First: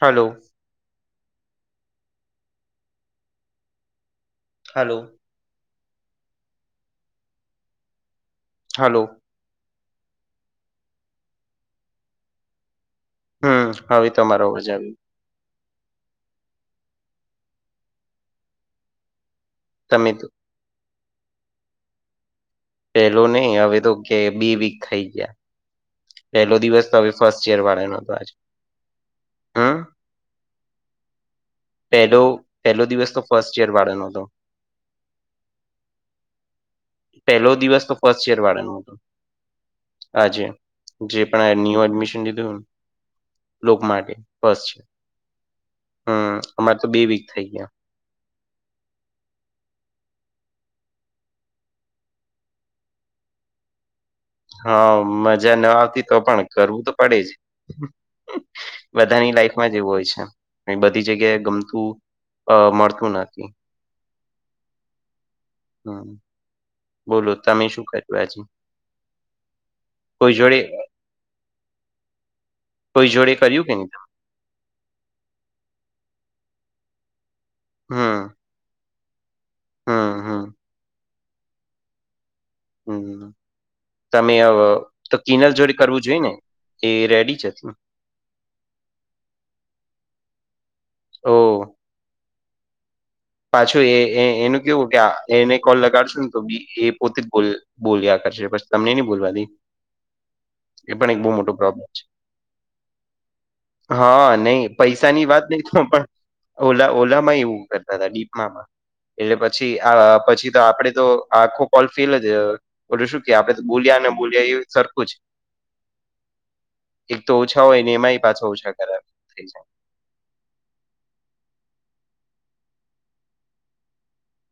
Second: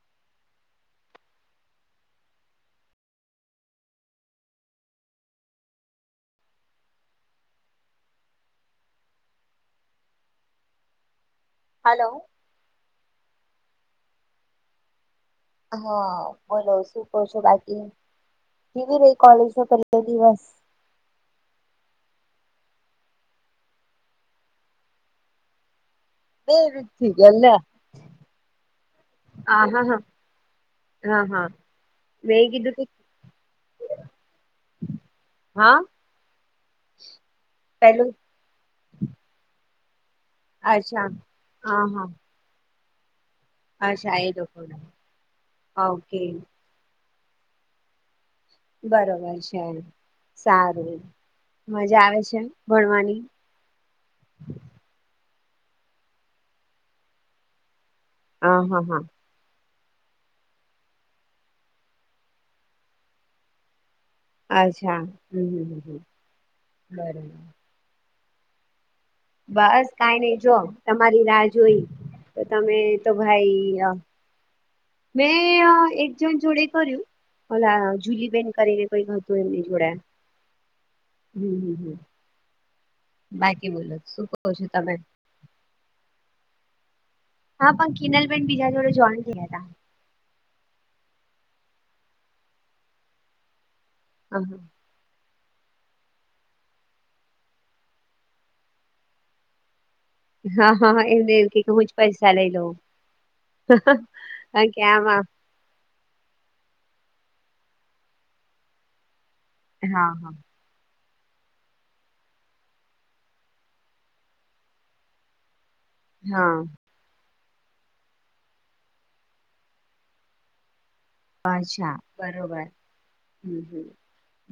હાલો hello hello hello હમ્મ હવે તમારો અવાજ આયો હા બોલો શું કહો છો બાકી કેવી રહી કોલેજ નો પહેલો તમે તો દિવસ પેલો નહી હવે તો કે બી વીક થઈ ગયા પહેલો દિવસ તો હવે ફર્સ્ટ યર [unintelligible] વાળાનો હતો આજે હા, હમ હા. મેં કીધું કે પહેલો-પહેલો દિવસ તો ફર્સ્ટ યર વાળાનો હતો. હા પહેલો દિવસ તો પેલું ફર્સ્ટ યર વાળાનો હતો. આજે, અચ્છા જે પણ આ ન્યૂ હા હા એડમિશન લીધું હોયન લોક માટે અચ્છા એ લોકો બસ હ ઓકે અમારે તો બે વીક થઈ ગયા બરોબર છે સારું મજા આવે છે ભણવાની હા મજા ના આવતી તો પણ કરવું તો પડે જ હા હા હા બધાની લાઈફ જેવ હોય છે બધી જગ્યાએ ગમતું મળતું નથી અચ્છા હમ્મ હમ્મ હમ બોલો તમે શું કર્યું આજે બસ કાઈ કોઈ નઈ જો જોડે તમારી રાહ જોઈ, તો તમે કોઈ તો જોડે કર્યું કે ભાઈ નહી? મેં એક જણ જોડે કર્યું, ઓલા હમ, જુલી બેેન કરીને કઈ નોતું એમની જોડે, હમ, હમ, હમ્મ-હમ્મ-હમ્મ. હમ્મ. શું તમે કહો છો અહ તમે તો કિનલ જોડે કરવું જોઈ ને, કે એ રેડી જ હા હતી. પણ કિનલ બેન બીજા જોડે જોઈન થયા તા. ઓહ! પાછું એ-એ હતા હા એનું કેવું ત્યાં એને કોલ લગાડશું ને, તો બી એ પોતે જ બોલ બોલ્યા કરશે પછી તમને નહીં બોલવા દે. હા, હા, એ હા પણ એક બહુ એમને એમ મોટો કે હું પ્રોબ્લેમ જ છે. પૈસા લઈ લઉં. હા, નહીં, કારણ કે પૈસા આમાં ની વાત નહી તો પણ ઓલા-ઓલામાં એવું કરતા તા ડીપમાંમાં એટલે પછી અહ હા હા પછી તો આપડે તો આખો કોલ ફેલ જ, ઓલું શું કે આપડે તો બોલ્યા ને બોલ્યા એ સરખું જ. હા. એક તો ઓછા હોય ને એમાંય પાછા ઓછા કરાવે થઈ જાય. અચ્છા. બરોબર, હમ્મ-હમ્મ.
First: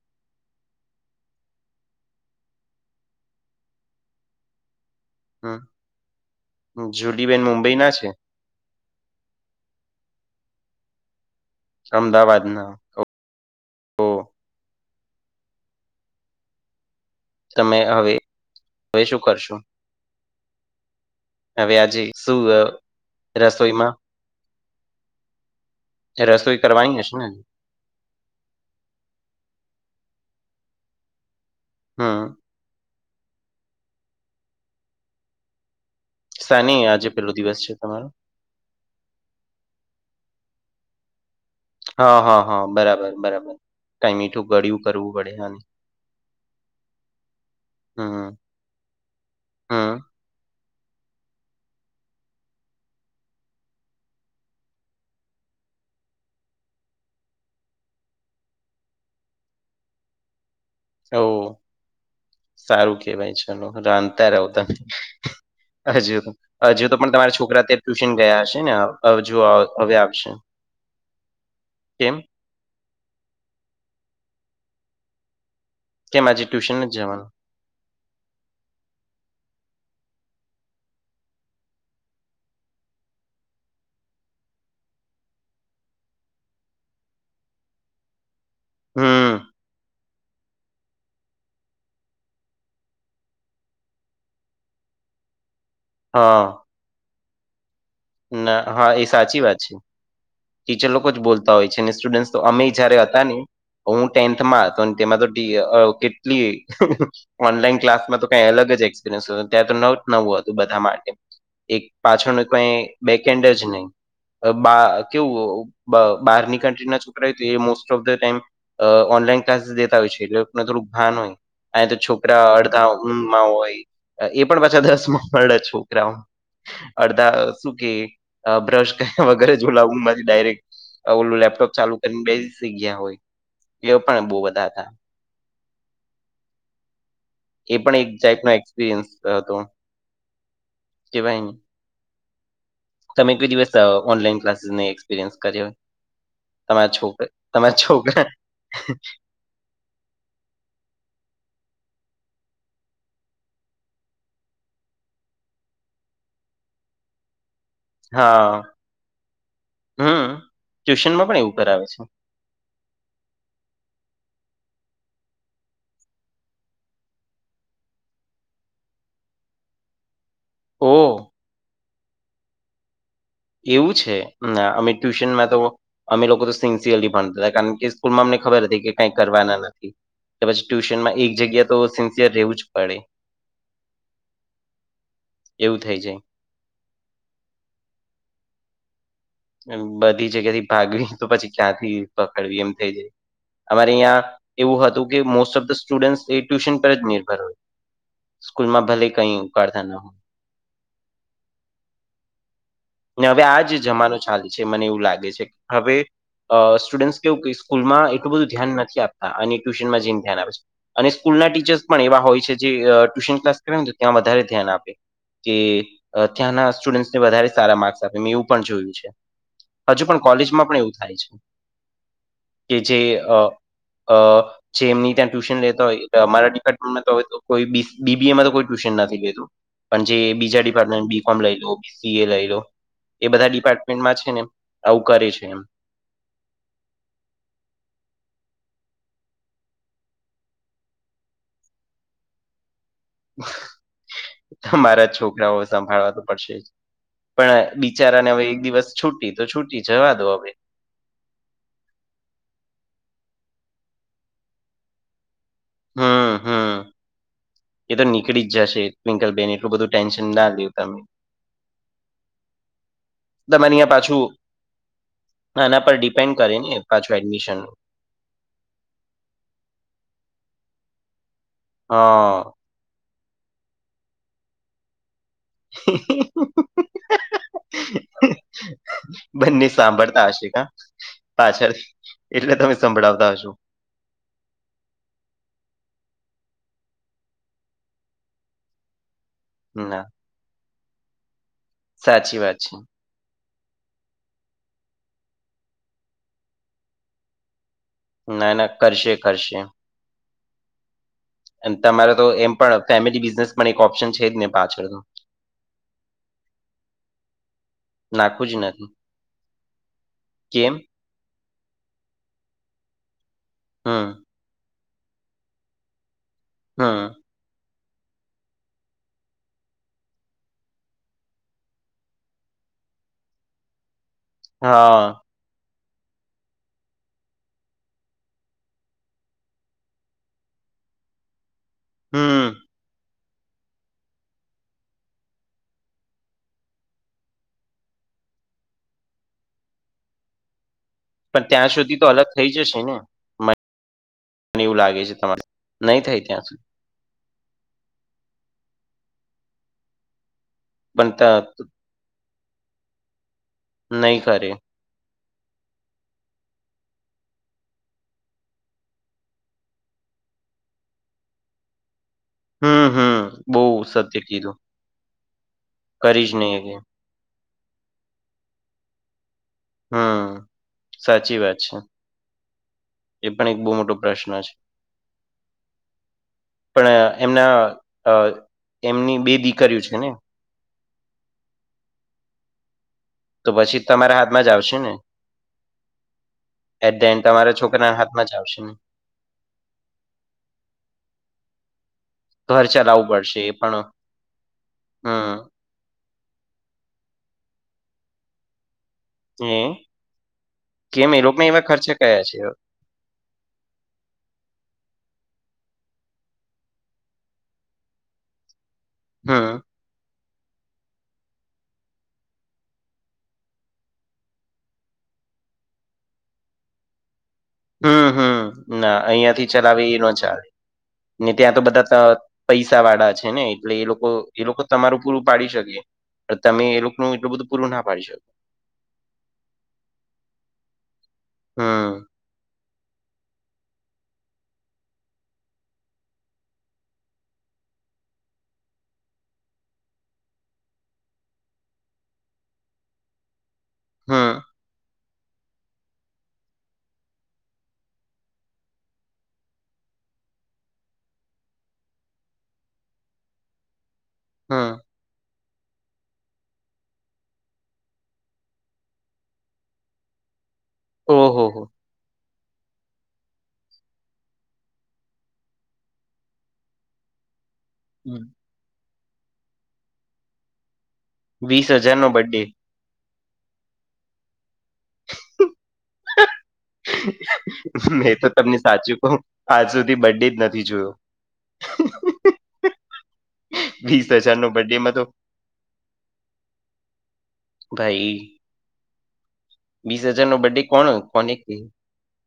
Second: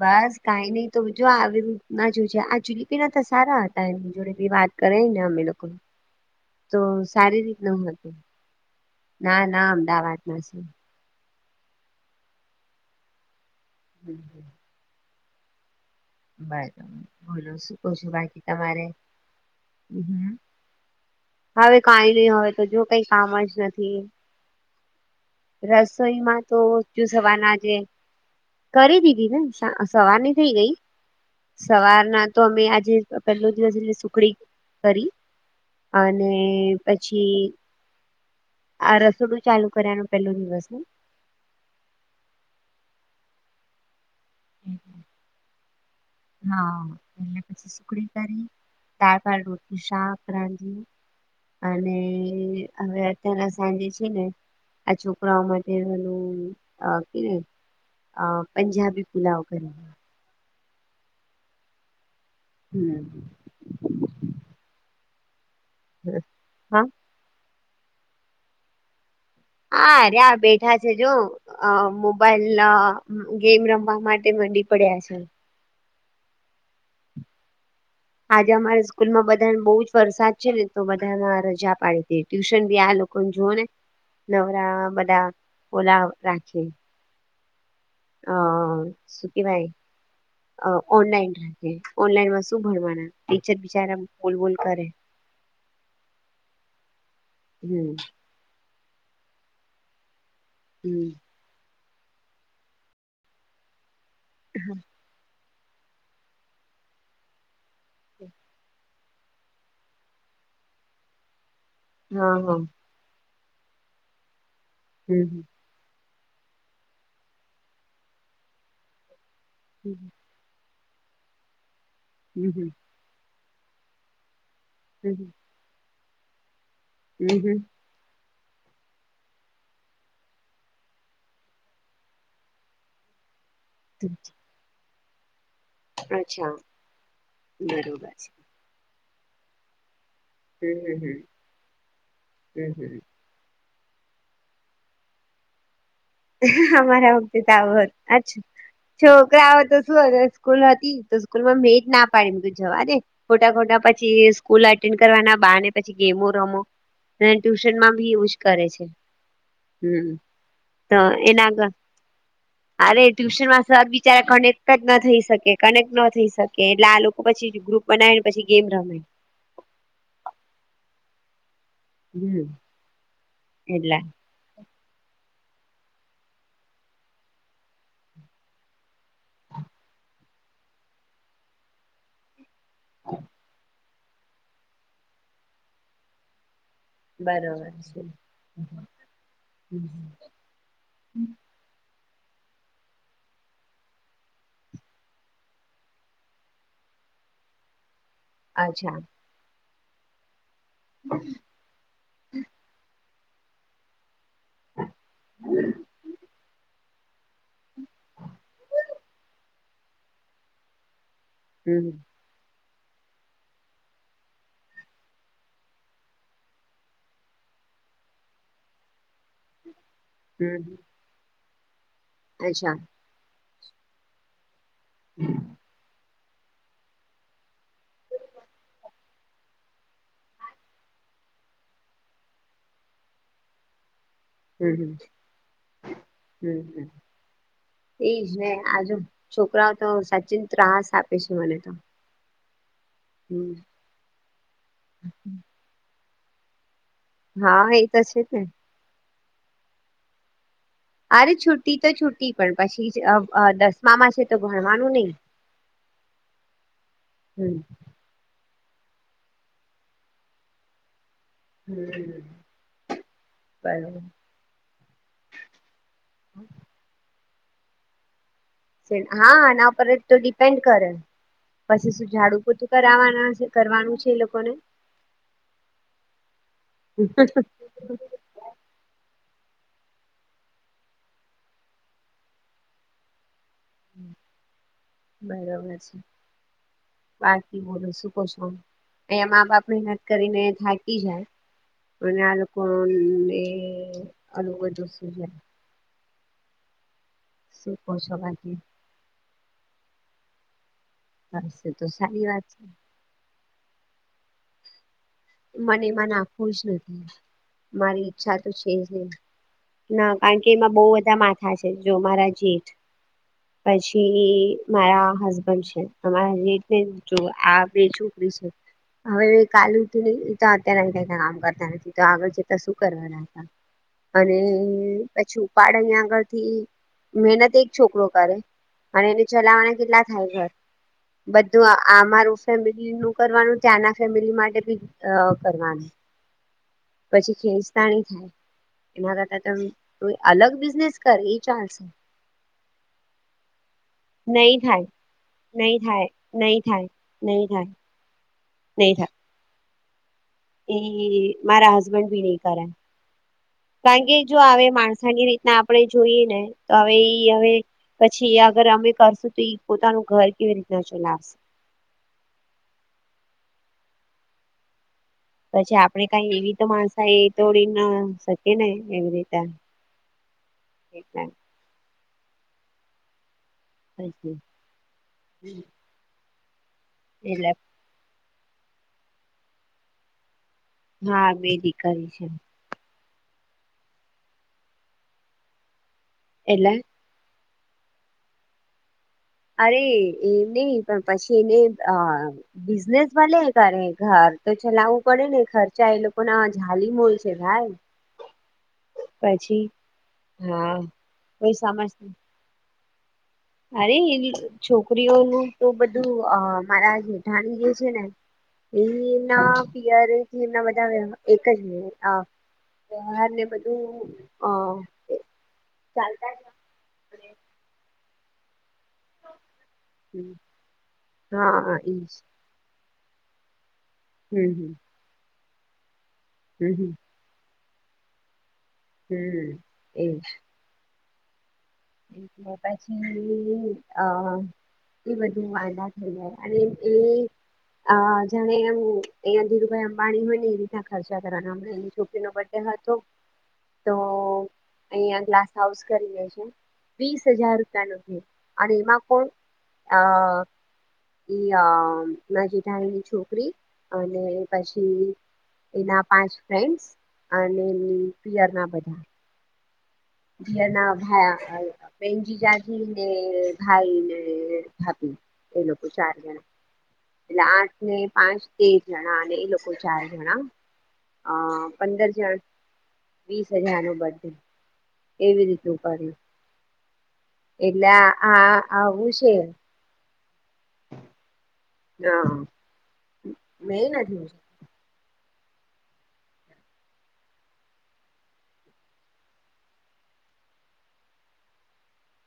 બસ કાઈ નઈ, તુ જો આવી [unintelligible] જુજે, આ જુલીપી ના તો સારા હત તા એમ જોડે બી વાત કરાઈને અમે જાય લોકોએ, તો હમ જુલીબેન સારી મુંબઈ રીતના ના છે હતું. ના, ના અમદાવાદના સીએ. અમદાવાદના, ઓ હમ્મ. બરોબર. બોલો શું તમે કહો છો હવે બાકી તમારે? હવે શું કરશો હમ્મ. હવે આજે કાઈ નહી, હવે શું અ, તો જો કઈ કામ જ રસોઈમાં નથી. રસોઈમાં તો રસોઈ કરવાની હશે ને ચૂસવાના છે કરી દીધીને, સ સવારની થઈ ગઈ. સવારના હમ તો અમે આજે પેલો દિવસ એટલે સુખડી કરી. અને સાની આજે પેલો પછી દિવસ છે તમારો આ રસોડું ચાલુ કર્યાનો પેલો દિવસ [unintelligible] હા, હા, હા, બરાબર-બરાબર, કાઈ મીઠું ગળ્યું કરવું પડે, હાજ. હા એટલે પછી સુખડી હમ કરી, દાળ ભાત, રોટલી, હમ શાક રાંધ્યુ. અને હવે અત્યારે સાંજે છે ને આ છોકરાઓ માટેનું અહ કે ને અહ પંજાબી પુલાવ કરીએ સો સારું હમ. કેવાય, ચલો રાંધતા રયો હા હજુ-હજુ તો પણ તમારા છોકરા ત્યાં ટ્યુશન ગયા હશે ને હવે જુઓ આવ આ રહ્યે બેઠા છે જોવો કેમ મોબાઈલ લ ગેમ રમવા માટે મંડી પડ્યા છે. કેમ આજે ટ્યુશન નથ જવાનું? આજે અમારે સ્કૂલમા બધાને બહુ જ વરસાદ છે ને તો બધાના રજા પાડી દીધ ટ્યુશન બી આ લોકોને જુઓને નવરા બધા ઓલા રાખે. અહ શું હમ કહેવાય? અહ ઓનલાઈન રાખે, ઓનલાઇનમાં શું ભણવાના, ટીચર બિચારા બોલ-બોલ કરે. હા. હમ્મ. ના, હા એ સાચી વાત છે. ટીચર લોકો હમ જ બોલ તા હોય છે, સ્ટુડન્ટ તો અમેય જયારે હતા ને, હું ટેન્થમાં હતો ને તેમાં તો ટી અહ કેટલી ઓનલાઈન ક્લાસ માં તો કઈ અલગ જ એક્સ પિરીયન્સ હોય, ત્યાં તો નવ નવું હતું બધા માટે, એક હા પાછળનું હા કઈ બેકેન્ડ જ નહી બા હમ કેવું બહારની કન્ટ્રી ના છોકરા હોય તો એ most of the time online classes દેતા હમ હોય છે. થોડુંક આ નહીં અહીં તો, છોકરા હમ અડધા ઊંઘમાં હોય એ પણ પાછા હમ દસમાંના દ જ છોકરાઓ હમ અડધા હમ હમ એ બ્રશ કર્યા વગર જ ઝોલા ઊંઘમાંથી ડાયરેક ઓલું લેપટોપ ચાલુ કરીને બેસી જગ્યા હોય, એ પણ બહ બધા હતા. અચ્છા બરોબર છે. બે આશ્કા ગૌ હમમ તમે કઈ દિવસ ઓનલાઈન ક્લાસીસને એક્સપિરિયન્સ કર્યો તમારા અમારા છોકરા વખતે તમારા તો છોકરા જ છો કોઈ આવે આવે તો શું સ્કૂલ હતી, તો સ્કૂલ માં મેટ ના પાડે તો જવા દે ખોટા, ખોટા પછી સ્કૂલ એટેન્ડ કરવાના બાને પછી ગેમો રમો અને, ટ્યુશનમાં બી એવું જ હા કરે છે, હમ તો ટ્યુશનમાં એ પણ એવું નાગા કરાવે છે અરે ટ્યુશન માં સર બિચાર કનેક્ટ જ ન થઈ, શકે કનેક્ટ ન થઈ શકે એટલે આ લોકો પછી ગ્રુપ બનાવી ને પછી ગેમ રમે ઓ. હમ. એવું એટલે છે, અમે ટ્યુશનમાં તો અમે લોકો તો સિન્સિયરલી ભણતા હતા કારણ કે સ્કૂલમાં અમને ખબર હતી, કે કઈ કરવાના નથી પછી ટ્યુશન માં એક જગ્યા તો સિન્સિયર રહેવું જ એવું થાય જાય બરોબર છે. હમ બધી જગ્યા થી, ભાગવી તો પછી ક્યાંથી પકડવી એમ થઈ જાય અમારે અહીં એવું હતું, કે મોસ્ટ ઓફ ધ સ્ટુડન્ટ એ ટ્યુશન પર જ નિર્ભર હોય સ્કૂલમાં ભલે કઈ ઉકાળતા નહ બ હવે આ જ જમાનો ચાલે છે મને એવું લાગે છે, હવે અ સ્ટુડ કેવું સ્કૂલમાં એટલું બધું ધ્યાન નથી, આપતા અને ટ્યુશનમાં જેને ધ્યાન આવે છે. અને સ્કૂલના ટીચર્સ હમ પણ એવા હોય છે, જે ટ્યુશન ક્લાસ કરે ને ત્યાં વધારે ધ્યાન આપે કે ત્યાંના સ્ટુડન્ટને વધારે સારા માર્ક્સ આપે મેં એવું પણ જોયું છે. હજુ પણ હમ કોલેજમાં પણ, એવું થાય છે. અચ્છા કે જે, જે એમની ત્યાં ટ્યુશન લેતા હોય અમારા ડિપાર્ટમેન્ટમાં તો, હવે કોઈ બીબી એમાં તો કોઈ ટ્યુશન નથી લેતું પણ, જે બીજા ડિપાર્ટમેન્ટ બી કોમ લઈ લો બીસી એ લઈ લો એ બધા ડિપાર્ટમેન્ટમાં છે, ને હમ, આવું કરે છે એમ હમ, હમ એ છે, આજુ છોકરાઓ તો સચિન ત્રાસ આપે છે, મને તો હમ તમારા છોકરાઓ સંભાળવા તો પડશે જ હા પણ એ તો છે જ બિચારાને ને હવે એક દિવસ છુટી તો, છુટી જવા દો હવે અરે છુટી તો છુટી પણ પછી જ અ અ દસમા માં છે તો ભણવાનું નય. હમમ હમમ. હમમ. એ તો નીકળી જ જશે ટ્વિંકલ બેન એટલું બધું ટેન્શન ના લયો તમે. હમ દમનિયા બરોબર પાછું ના એના પર ડિપેન્ડ કરે ને પાછું, એડમિશન હા, એના ઉપર તો ડિપેન્ડ કરે પછી શું હા ઝાડું પતું કરવાના છે, કરવાનું છે, એ લોકોને હ બંને સાંભળતા હશે કા પાછળ, એટલે તમે સંભળાવતા હશો બરાબર છે. બાકી બોલો શું કો છો અંયા મા બાપ મહેનત ના કરીને થાકી જાય. સ્કૂલ ના સાચી વાત લોકો છે ને ઓલુ બધું સૂઝે. શું કો છો ના બાકી? ના કરશે, કરશે. થશે અને તો તમારે સારી વાત એમ છે. પણ ફેમિલી બિઝનેસ પણ એક ઓપ્શન છે જ ને પાછળનો. મને એમાં નાખવું જ નથી. મારી ઈચ્છા નાખવું તો છે જ નથી નય ના કારણ કે એમાં કેમ બોવ જ માથા છે જો મારા જેઠ હમ પછી મારા હસબન્ડ છે, તમારા જેઠ ને હમ જોવા આ બે ચોકડી છે હવે કાલુ તો અત્યારે ક કામ કર તો આગળ જતા તો શું કરવાના હતા? અને હા પછી ઉપાડે ને આગળથી મહેનત એક છોકરો કરે. અને એને ચલાવવાના કેટલા થાય ઘર? બધું આ અમારું હમ ફેમિલી નું કરવાનું ત્યાં ના ફેમિલી માટે બી કરવાનું. પછી ખેચતાની થાય અમારા ત્યાં તો અલગ બિઝનેસ કર એ પણ ત્યાં ચાલશે સુધી તો અલગ થઈ જશે ને. નય મને એવું થાય લાગે છે તમારે નય નહીં થાય ત્યાં નય સુધી થાય નય થાય. નય થાય. એ પણ ત મારા હસબન્ડ બી નય કરે કારણ કે નહીં જો કરે અવે માણસાય ની રીત ને આપણે જોઈએ ને તો હવે ઈ હવે પછી એ અગર અમે કરશું તો ઈ પોતાનું ઘર કેવી રીતના ચલાવશે? હમમ હમમ બઉ સત્ય કીધું. પછી આપડે કરી કાઈ જ એવી નહીં તો શકે. માણસાય એ તોડી ના શકીએ ને એવી રીતે. હમમ સાચી વાત છે એ પણ એક બો મોટ થય ગયું. પણ એમના અ એમની બે દીકરીઓ છે ને હા બે દીકરી છે. તો પછી તમારા હાથમાં જ આવશે ને. એટલે એટ ધ એન્ડ તમારા છોકરાના હાથમાં જ આવશે ને. અરે એમ ની પણ પછી એને અ ઘર ચલાવવું બિઝનેસ પડશે ભલેે એ પણ કરે ઘર તો ચલાવવું પડે હમ ને ખર ખચા એ લોકો ના જાલી મોલ છે ભાઈ. એ પછી હા કોઈ [unintelligible] ચ અરે એની છોકરીઓનું તો બધું મારા જેઠાણી જે છે ને પેલી એમના હમ પિયર એમના બધા એક જ મિનિટ અ તો વ્યવહાર ને બધું અ ચાલતા હમમ હમમ ના અયા થી ચલાવે એ ન જ ચાલે ને ત્યાં તો હા બધા એજ પૈસા વાળા છે, ને એટલે એ લોકો એ હમ લોકો હમ તમારું પૂરું પાડી શકે તમે હમ એ હમ લોકોનું એટલું બધું પૂરું ના પાડી શકો હમ એજ હમમ એક મોટા છે ને એ ઈ અ એ બધું વાંધા થઈ જાય અને એ અ જાણે એમ અયા ધીરુભાઈ અંબાણી હોય ને એ રીતના ખર્ચા કરવાના અમના એની છોકરી નો બર્થડે હતો તો હમ અહંયા ગ્લાસ હાઉસ કરી લેજે. વીસ હજાર રૂપિયા નો કેક અને એમાં કોણ અ એઈ નજીઢાયની છોકરી અને હમ પછી એના પાંચ ફન્ડ અને એ પિયર ના બધા ધના ઓહો ભયા હો બેનજી જાાગી ને ભાઈ ને ભાભી એ લોકો ચાર જણા એટલે આઠ ને પાંચ તેર જણા અને એ લોકો ચાર જણા અ વીસ હજાર પંદર નો જણ બર્ડે વીસ હજાર નું બધું એવી રીતે ઉપાડી્યું મેં તો તમને આ સાચું આવું કહ છે આજ સુધી બડી જ નથી જોયો હ મે નથી બડેમાં તો ભાઈ વીસ હજાર નો બ્ડે કોણ કોને કે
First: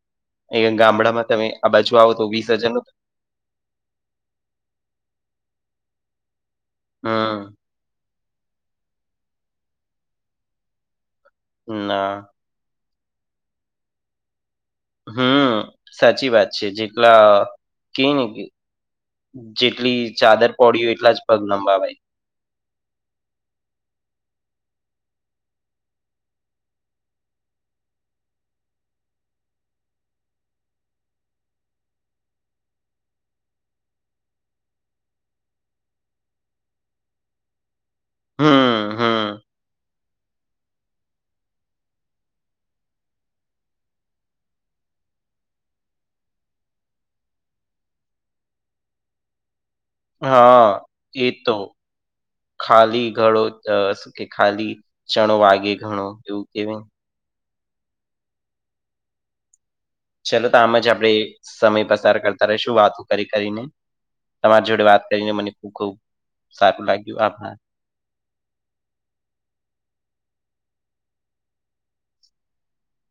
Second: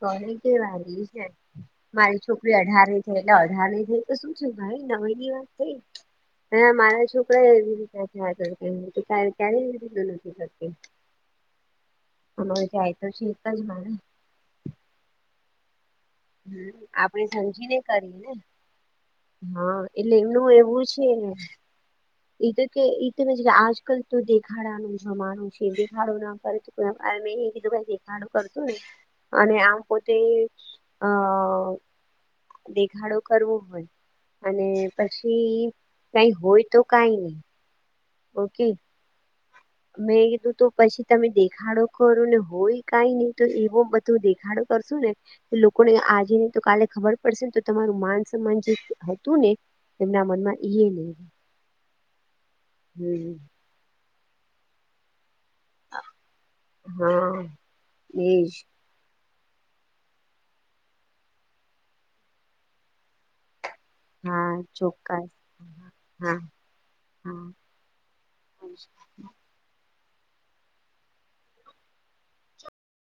ઘણી કેવા ર છે, આ બાજુ આવો મારી તો વીસ છોકરી હજાર નો અઢારે એટ અઢારની થઈ તો શું થું ભાઈ નવા ની વાત થઈ હ મારા હમ છોકરા એવી રીતે થા ક્યારેય એવી રીતે નથી કરતી ના હ જાય તો શી ક જ હમ સાચી વાત છે, આપણે જેટલા સમજીને ક કરીએ ને કે હા જેટલી એટલે ચાદર એમનું પડી એવું હો છે એટલા જ ને પગ લંબાવાય એ તો કે એ તમે આજકાલ તો દેખાડાનું જમાનું છે, દેખાડો ના કર મેં એીધું દેખાડું કરતું ને અને આમ પોતે અ દેખાડો કરવો હોય અને પછી કઈ હોય તો કઈ નહી ઓકી હમ હમ મેં કીધું તો પછી તમે દેખાડો કરો ને હોય કઈ નહી તો એવો બધો દેખાડો કરશું ને લોકોને આજેની તો કાલે ખબર પડશે ને તો તમારું માન સમાન જે હતું ને એમના મનમાં હા ઈ એ નહી તો ખાલી ઘડો હમ શું કે ખાલી ચણો વાગે ઘણો એવું કેવાય હા શ ચાલલો તો આમ જ આપડે સમય પસાર કરતા રશું વાતો કરી કરીને હા તમારી જોડે વાત ચોક્કસ કરીને મને ખ ખબ હા સારું લાગ્યું આભ હા